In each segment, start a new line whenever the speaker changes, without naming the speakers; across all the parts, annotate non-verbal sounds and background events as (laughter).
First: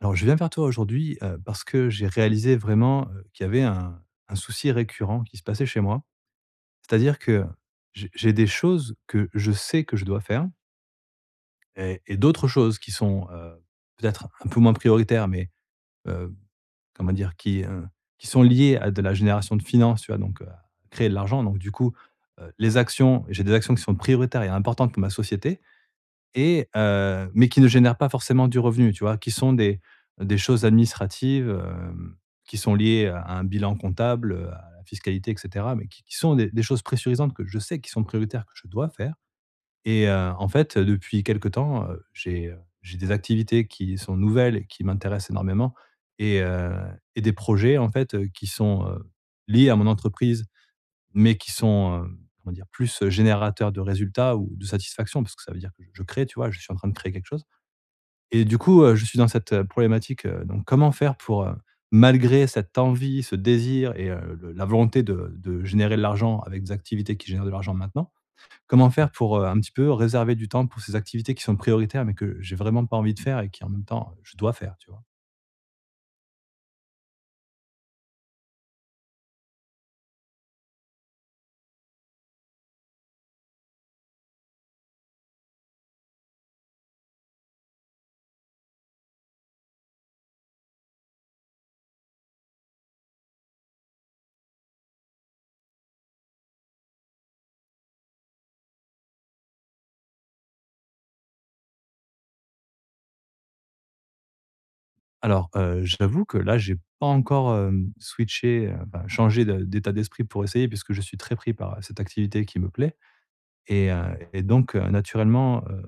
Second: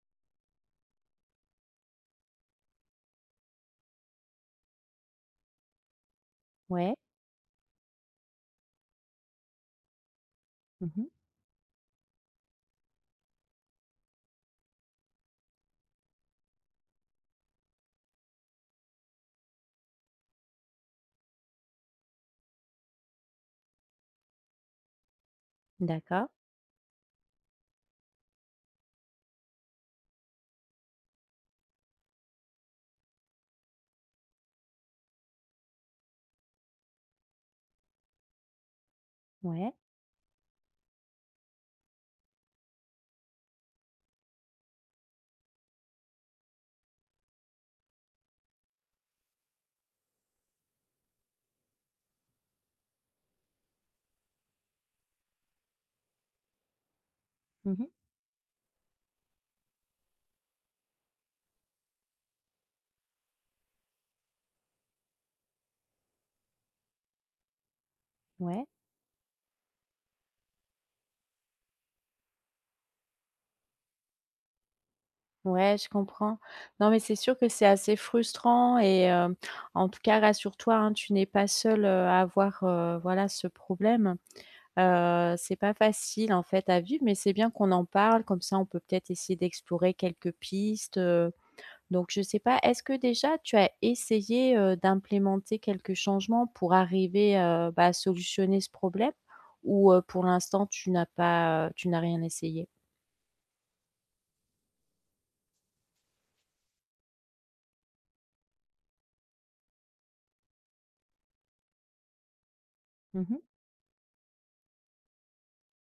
Alors, je viens vers toi aujourd'hui, parce que j'ai réalisé vraiment, qu'il y avait un souci récurrent qui se passait chez moi.
Ouais.
C'est-à-dire que j'ai des choses que je sais que je dois faire
Mmh.
et d'autres choses qui sont, peut-être un peu moins prioritaires, mais, heu, comment dire? Qui sont liées à de la génération de finances, tu vois? Donc, créer de l'argent. Donc du coup, les actions j'ai des actions qui sont prioritaires et importantes pour ma société
D'accord.
mais qui ne génèrent pas forcément du revenu, tu vois? Qui sont des choses administratives, qui sont liées à un bilan comptable, à la fiscalité et cetera, mais qui sont des choses pressurisantes que je sais qui sont prioritaires, que je dois faire
Ouais.
en fait, depuis quelque temps, j'ai des activités qui sont nouvelles et qui m'intéressent énormément et heu et des projets, en fait, qui sont, liés à mon entreprise mais qui sont, comment dire? Plus générateurs de résultats ou de satisfaction parce que ça veut dire que je crée, tu vois? Je suis en train de créer quelque chose
Mmh.
et du coup, je suis dans cette, problématique, donc comment faire pour, malgré cette envie, ce désir le la volonté de générer de l'argent avec des activités qui génèrent de l'argent maintenant,
Ouais.
comment faire pour, un petit peu réserver du temps pour ces activités qui sont prioritaires mais que j'ai vraiment pas envie de faire et qui en même temps, je dois faire, tu vois?
Ouais, je comprends. Non, mais c'est sûr que c'est assez frustrant et en tout cas, rassure-toi, hein, tu n'es pas seule, à avoir, voilà, ce problème. C'est pas facile, en fait, à vivre, mais c'est bien qu'on en parle. Comme ça, on peut peut-être essayer d'explorer quelques pistes, Donc je ne sais pas, est-ce que déjà tu as essayé, d'implémenter quelques changements pour arriver, bah, à solutionner ce problème? Ou, pour l'instant tu n'as rien essayé?
Alors, j'avoue que là, j'ai pas encore, switché, enfin changé de d'état d'esprit pour essayer puisque je suis très pris par, cette activité qui me plaît
Mmh.
et heu et donc naturellement,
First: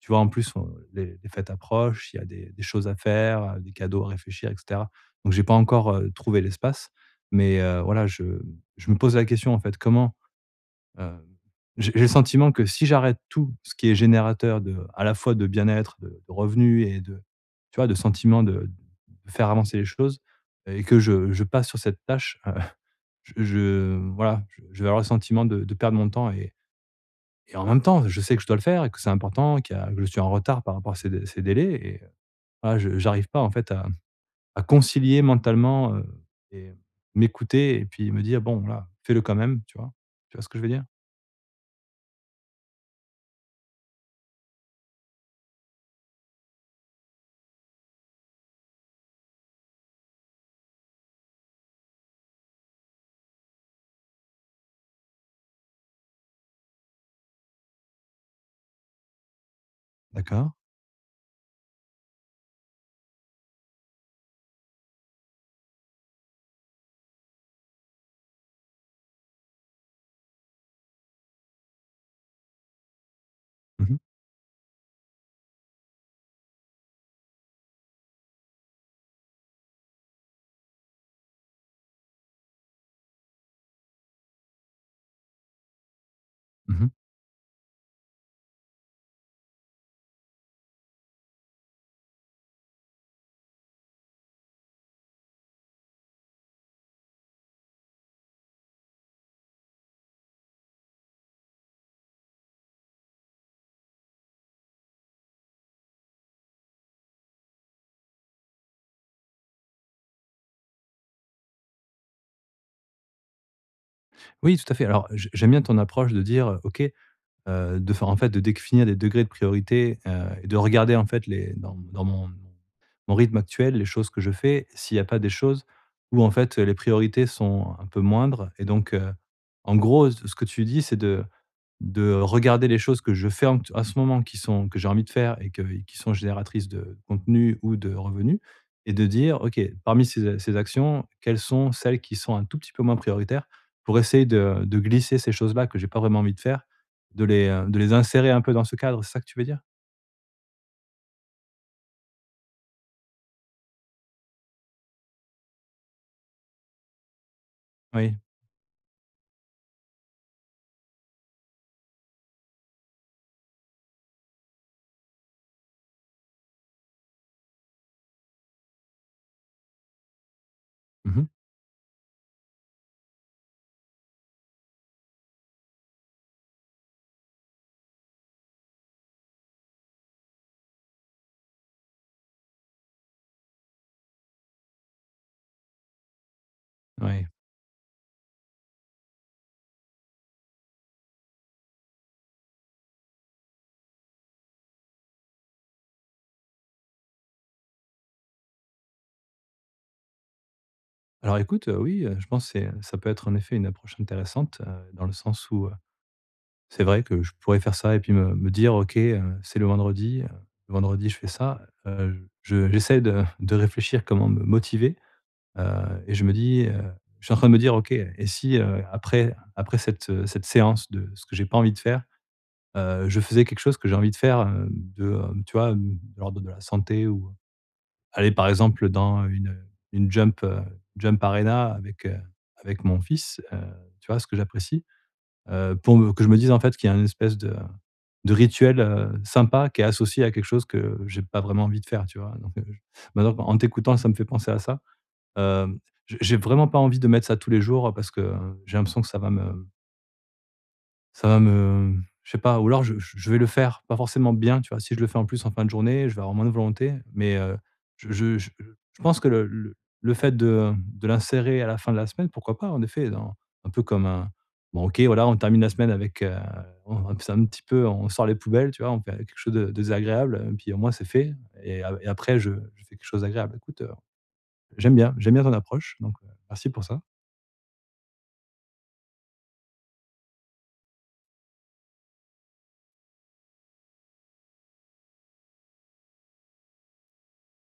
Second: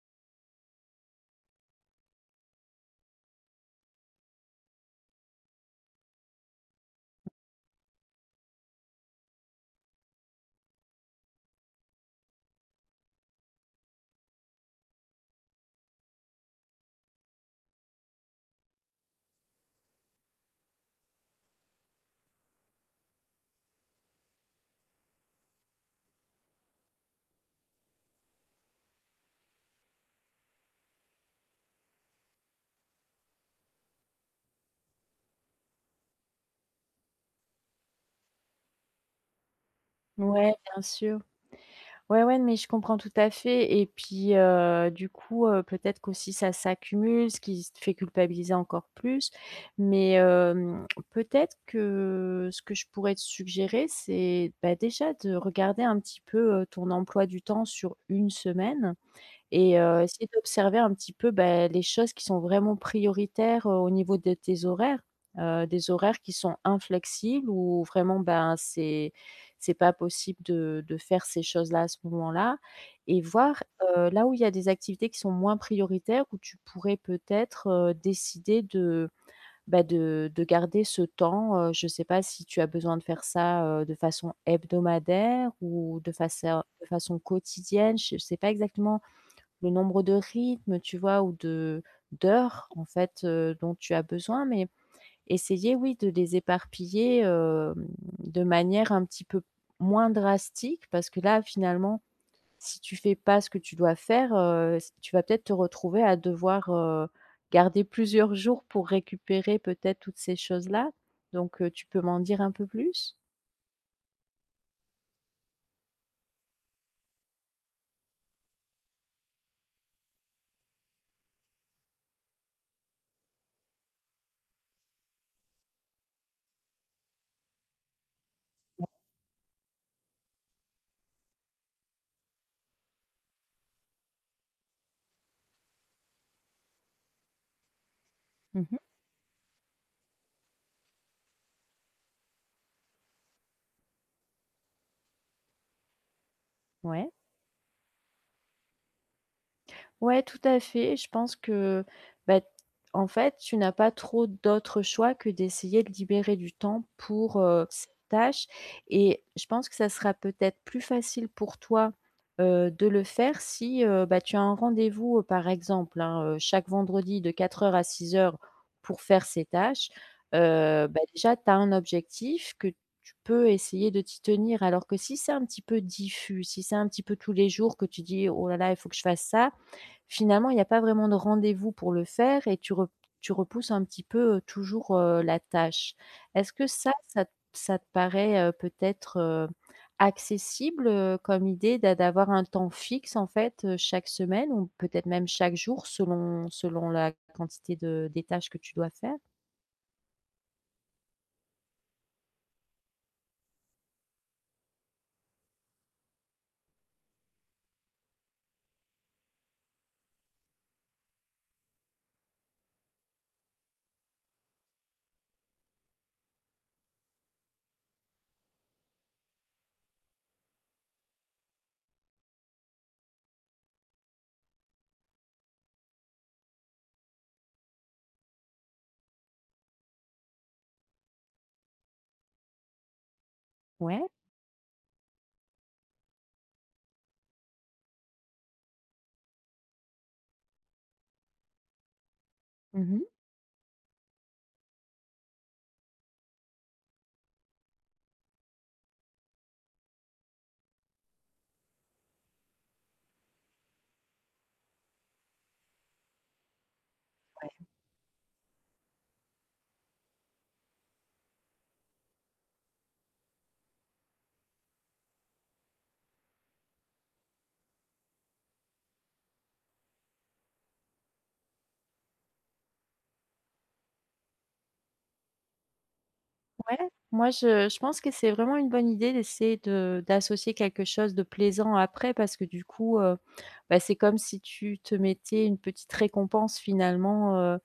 tu vois, en plus, on les fêtes approchent, il y a des choses à faire, des cadeaux à réfléchir et cetera. Donc j'ai pas encore, trouvé l'espace mais voilà, je me pose la question, en fait, comment. Heu, j'ai le sentiment que si j'arrête tout ce qui est générateur de à la fois de bien-être, de revenus et de tu vois, de sentiment de faire avancer les choses et que je passe sur cette tâche, je voilà, je vais avoir le sentiment de perdre mon temps et en même temps, je sais que je dois le faire et que c'est important, qu'il y a que je suis en retard par rapport à ces dé ces délais voilà, je j'arrive pas en fait à concilier mentalement, et m'écouter et puis me dire: «Bon, là fais-le quand même», tu vois? Tu vois ce
Ouais,
que je veux
bien
dire?
sûr. Ouais, ouais, mais je comprends tout à fait et puis, du coup, peut-être qu'aussi ça s'accumule, ce qui te fait culpabiliser encore plus. Mais, peut-être que ce que je pourrais te suggérer, c'est, bah, déjà de regarder un petit peu, ton emploi du temps sur une semaine. Et essayer
D'accord.
d'observer un petit peu, bah, les choses qui sont vraiment prioritaires, au niveau de tes horaires, des horaires qui sont inflexibles ou vraiment, ben, c'est pas possible de faire ces choses-là à ce moment-là et voir,
Mmh mh.
là où il y a des activités qui sont moins prioritaires, où tu pourrais peut-être, décider de, bah, de garder ce temps, je ne sais pas si tu as besoin de faire ça, de façon hebdomadaire ou de
Mmh.
façon quotidienne. Je ne sais pas exactement le nombre de rythmes, tu vois? Ou de d'heures, en fait, dont tu as besoin, mais essayer, oui, de les éparpiller, de manière un petit peu moins drastique parce que là, finalement, si tu fais pas ce que tu dois faire, s tu vas peut-être te retrouver à devoir, garder plusieurs jours pour récupérer peut-être toutes ces choses-là. Donc, tu peux m'en dire un peu plus?
Oui, tout à fait. Alors, j j'aime bien ton approche de dire, OK, de faire en fait, de définir des degrés de priorité, et de regarder en fait les dans mon mon rythme actuel, les choses que je fais, s'il n'y a pas des choses où en fait, les priorités sont un peu moindres et donc en gros, ce que tu dis, c'est de regarder les choses que je fais en à ce moment qui sont que j'ai envie de faire et que qui sont génératrices de contenu ou de revenus
Mmh.
et de dire: «OK, parmi ces ces actions, quelles sont celles qui sont un tout petit peu moins prioritaires?» pour essayer de glisser ces choses-là que j'ai pas vraiment envie de faire,
Ouais.
de les insérer un peu dans ce cadre, c'est ça que tu veux dire?
Ouais, tout à fait. Je pense que, bah, en fait, tu n'as pas trop d'autres choix que d'essayer de libérer du temps pour, cette
Oui.
tâche et je pense que ça sera peut-être plus facile pour toi, de le faire si, bah, tu as un rendez-vous, par exemple, hein, chaque vendredi de quatre heures à six heures pour faire ces tâches. Bah,
Mmh.
déjà, tu as un objectif que tu peux essayer de t'y tenir alors que si c'est un petit peu diffus, si c'est un petit peu tous les jours que tu dis: «Oh là là, il faut que je fasse ça», finalement, il n'y a pas vraiment de rendez-vous pour le faire et tu repousses un petit peu, toujours, la tâche. Est-ce que ça
Oui.
t ça te paraît, peut-être, accessible, comme idée d'avoir un temps fixe en fait, chaque semaine ou peut-être même chaque jour selon la quantité de des tâches que tu dois faire?
Alors écoute, oui, je pense que c'est ça peut être en effet une approche intéressante, dans le sens où, c'est vrai que je pourrais faire ça et puis me me dire: «OK, c'est le vendredi je fais ça». Je j'essaie de réfléchir comment me motiver, et je me dis, je suis en train de me dire: «OK, et si, après cette, cette séance de ce que j'ai pas envie de faire, je faisais quelque chose que j'ai envie de faire, de, tu vois, de l'ordre de la santé ou aller par exemple dans une jump, jump arena avec, avec mon fils»,
Ouais.
tu vois? Ce que j'apprécie, pour me que je me dise en fait qu'il y a une espèce de rituel, sympa qui est associé à quelque chose que j'ai pas vraiment envie de faire, tu vois? Donc, j
Mmh.
maintenant qu'en t'écoutant, ça me fait penser à ça. Hem, j'ai vraiment pas envie de mettre ça tous les jours, parce que j'ai l'impression que ça va me je sais pas, ou alors je vais le faire pas forcément bien, tu vois? Si je le fais en plus en fin de journée, je vais avoir moins de volonté, mais je pense que le fait de l'insérer à la fin de la semaine, pourquoi pas, en effet, dans un peu comme un bon OK, voilà, on termine la semaine avec, on c'est un petit peu on sort les poubelles, tu vois? On fait quelque chose de désagréable, puis au moins c'est fait et a et après je fais quelque chose d'agréable. Écoute, j'aime bien, j'aime bien ton approche, donc merci
Ouais,
pour ça.
moi je pense que c'est vraiment une bonne idée d'essayer de d'associer quelque chose de plaisant après parce que du coup, bah, c'est comme si tu te mettais une petite récompense finalement,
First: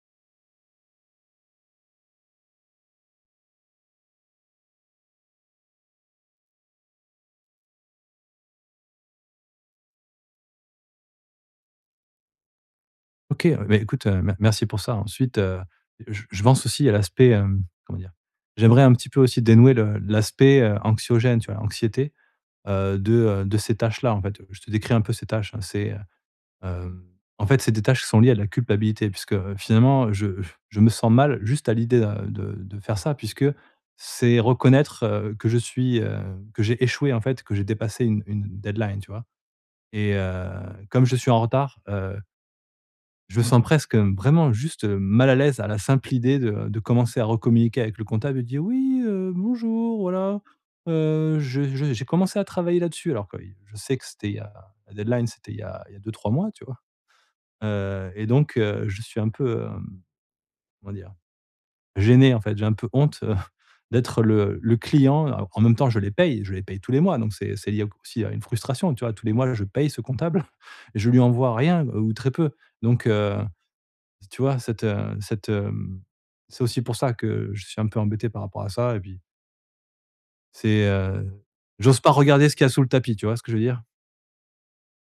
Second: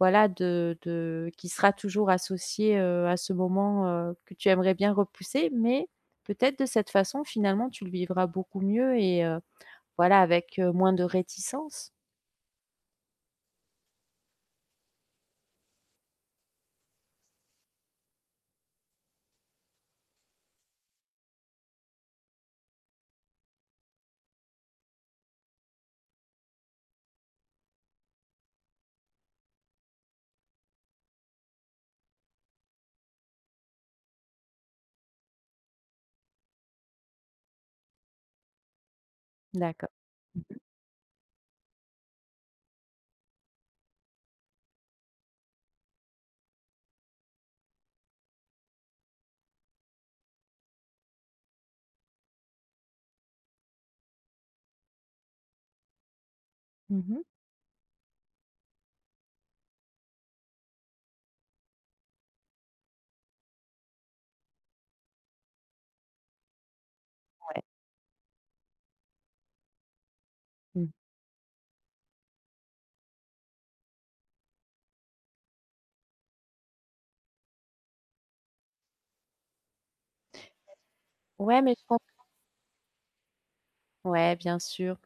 voilà de qui sera toujours associée, à ce moment, que tu aimerais bien repousser. Mais peut-être de cette façon finalement tu le vivras beaucoup mieux et voilà avec, moins de réticence.
OK, beh, écoute, me merci pour ça. Ensuite, je pense aussi à l'aspect, comment dire? J'aimerais un petit peu aussi dénouer le l'aspect, anxiogène, tu vois? L'anxiété, heu, de, de ces tâches-là, en fait. Je te décris un peu ces tâches, hein, c'est, Hem, en fait, c'est des tâches qui sont liées à de la culpabilité puisque, finalement, je me sens mal juste à l'idée, de faire ça puisque c'est reconnaître, que je suis, que j'ai échoué, en fait, que j'ai dépassé une deadline, tu vois?
D'accord.
Et
Mhm.
heu,
Mh.
comme je suis en retard, je me sens presque, vraiment juste, mal à l'aise à la simple idée de commencer à recommuniquer avec le comptable et de dire: «Oui, bonjour, voilà, je j'ai commencé à travailler là-dessus», alors que oui, je sais que c'était il y a la deadline, c'était il y a 2-3 mois, tu vois?
Mmh.
Et donc je suis un peu, comment dire? Gêné en fait, j'ai un peu honte, (laughs) d'être le client. Alors en même temps, je les paye tous les mois, donc c'est lié au aussi à une frustration, tu vois? Tous les mois, je paye ce comptable,
Mmh.
(laughs) et je lui envoie rien ou très peu. Donc tu vois? Cette, cette, c'est aussi pour ça que je suis un peu embêté par rapport à ça et puis c'est,
Ouais, mais je
j'ose
comprends.
pas regarder ce qu'il y a sous le tapis, tu vois ce que je veux dire?
Ouais, bien sûr.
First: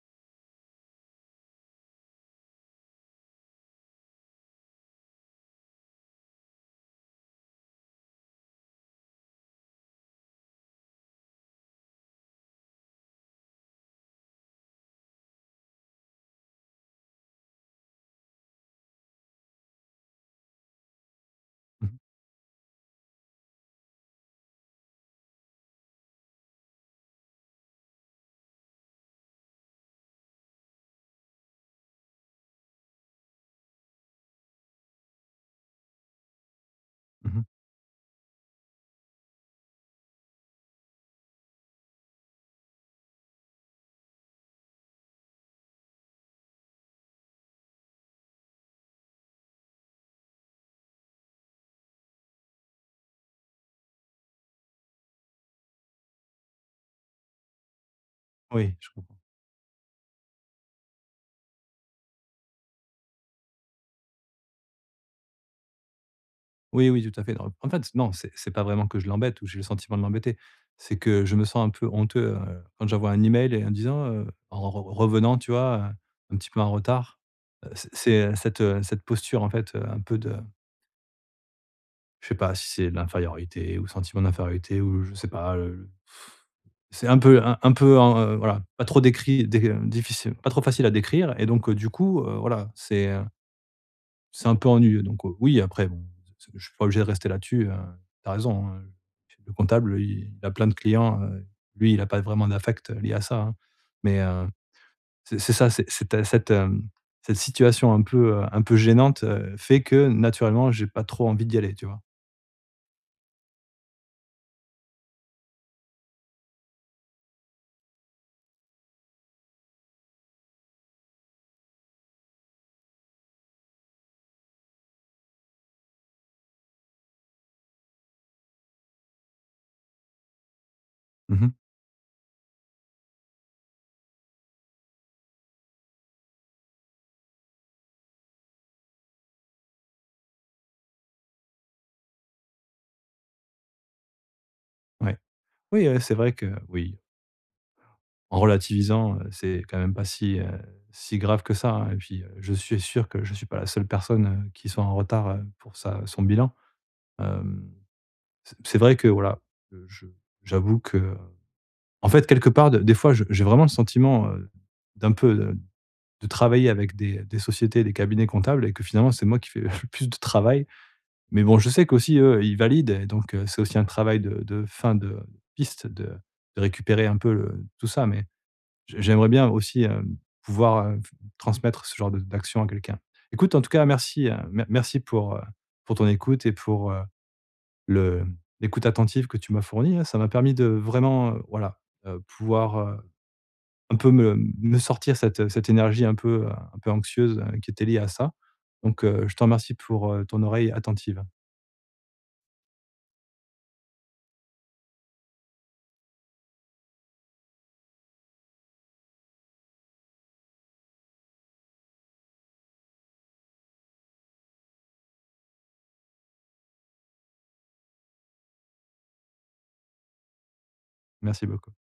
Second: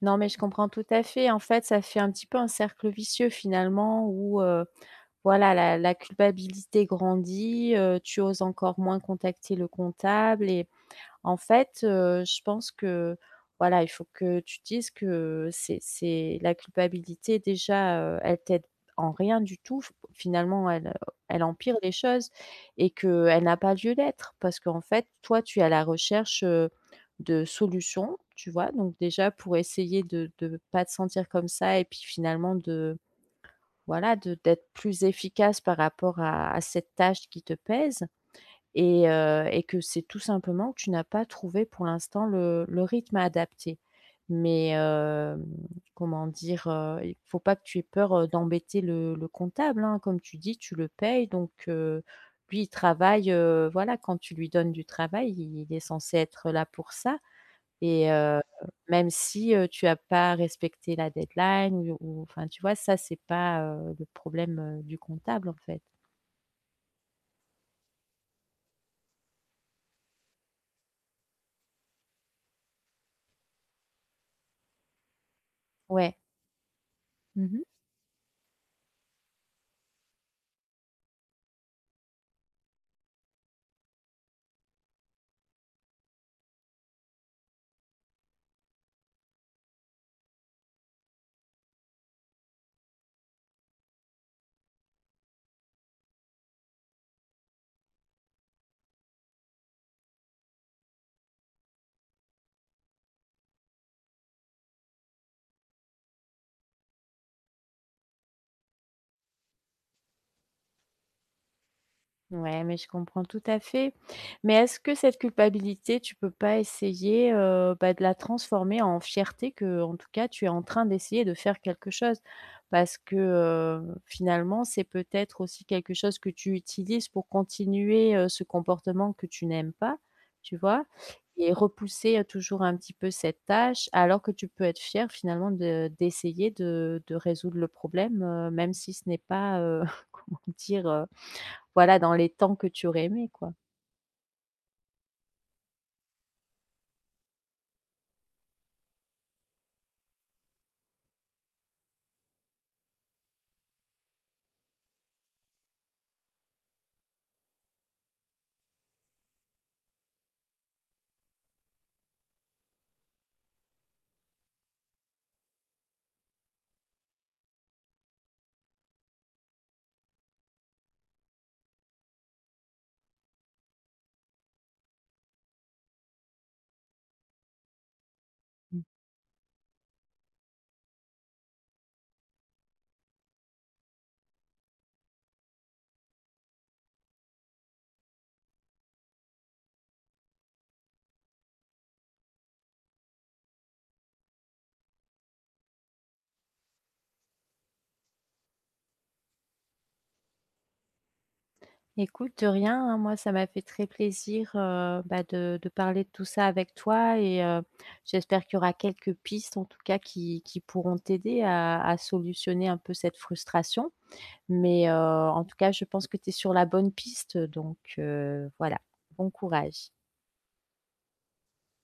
Non, mais je comprends tout à fait. En fait, ça fait un petit peu un cercle vicieux finalement où, voilà, la culpabilité grandit, tu oses encore moins contacter le comptable et en fait, je pense que, voilà, il faut que tu dises que c'est la culpabilité déjà, elle t'aide en rien du tout. F Finalement, elle, elle empire
Mmh
les
mh.
choses et que elle n'a pas lieu d'être parce qu'en fait, toi, tu es à la recherche, de solutions, tu vois? Donc déjà pour essayer de pas te sentir comme ça et puis finalement de, voilà, de d'être plus efficace par rapport à cette tâche qui
Mmh.
te pèse. Et que c'est tout simplement que tu n'as pas trouvé pour l'instant le rythme adapté. Mais comment dire? Il faut pas que tu aies peur, d'embêter le comptable, hein. Comme tu dis, tu le payes donc lui, il travaille, voilà, quand tu lui donnes du travail, il est censé être là pour ça et
Oui, je com.
même si, tu n'as pas respecté la deadline ou enfin, tu vois? Ça, c'est pas, le problème, du comptable, en fait.
Oui, oui, tout à fait. Non, en fait, non, c'est pas vraiment que je l'embête ou j'ai le sentiment de l'embêter. C'est que je me sens un peu honteux, quand j'envoie un email et en disant, en re revenant, tu vois,
Ouais.
un petit peu en retard.
Mmh.
C'est cette, cette posture, en fait, un peu de je sais pas si c'est de l'infériorité ou sentiment d'infériorité ou je sais pas, c'est un peu en, voilà, pas trop décrit dé difficile, pas trop facile à décrire et donc, du coup, voilà, c'est un peu ennuyeux donc oui, après bon, c je suis pas obligé de rester là-dessus, tu as raison, hein, le comptable, il a plein de clients, lui, il a pas vraiment d'affect lié à ça, hein. Mais c'est ça, c'est ta cette, cette situation un peu gênante, fait que naturellement, j'ai pas trop envie d'y aller, tu vois?
Ouais, mais je comprends tout à fait. Mais est-ce que cette culpabilité, tu peux pas essayer, bah, de la transformer en fierté que, en tout cas, tu es en train d'essayer de faire quelque chose? Parce que, finalement, c'est peut-être aussi quelque chose que tu utilises pour continuer, ce comportement que tu n'aimes pas, tu vois?
Mmh mh.
Et repousser, toujours un petit peu cette tâche, alors que tu peux être fier finalement de d'essayer de résoudre le problème, même si ce n'est pas, (laughs) comment dire? Voilà, dans les temps que tu aurais aimé, quoi.
Ouais. Oui, c'est vrai que oui, en relativisant, c'est quand même pas si, si grave que ça, hein et puis, je suis sûr que je suis pas la seule personne, qui soit en retard, pour sa son bilan. Hem, c'est vrai que voilà, je j'avoue que en fait, quelque part, de des fois, je j'ai vraiment le sentiment, d'un peu, de travailler avec des sociétés, des cabinets comptables et que finalement, c'est moi qui fais (laughs) le plus de travail. Mais bon, je sais qu'aussi, eux, ils valident et donc c'est aussi un travail de fin de piste de récupérer un peu le tout ça, mais j'aimerais bien aussi, pouvoir, transmettre ce genre de d'action à quelqu'un. Écoute, en tout cas, merci, merci pour ton écoute et pour, le l'écoute attentive que tu m'as fournie, hein. Ça m'a permis de vraiment, voilà, pouvoir, un peu me me sortir cette, cette énergie un peu anxieuse, qui était liée à ça. Donc, je te remercie pour, ton oreille attentive.
Écoute, de rien, hein, moi, ça m'a fait très plaisir, bah, de parler de tout ça avec toi et j'espère qu'il y aura quelques pistes, en tout cas, qui pourront t'aider à solutionner un peu cette frustration. Mais en tout cas, je pense que tu es sur la bonne piste, donc voilà, bon courage.
Merci beaucoup.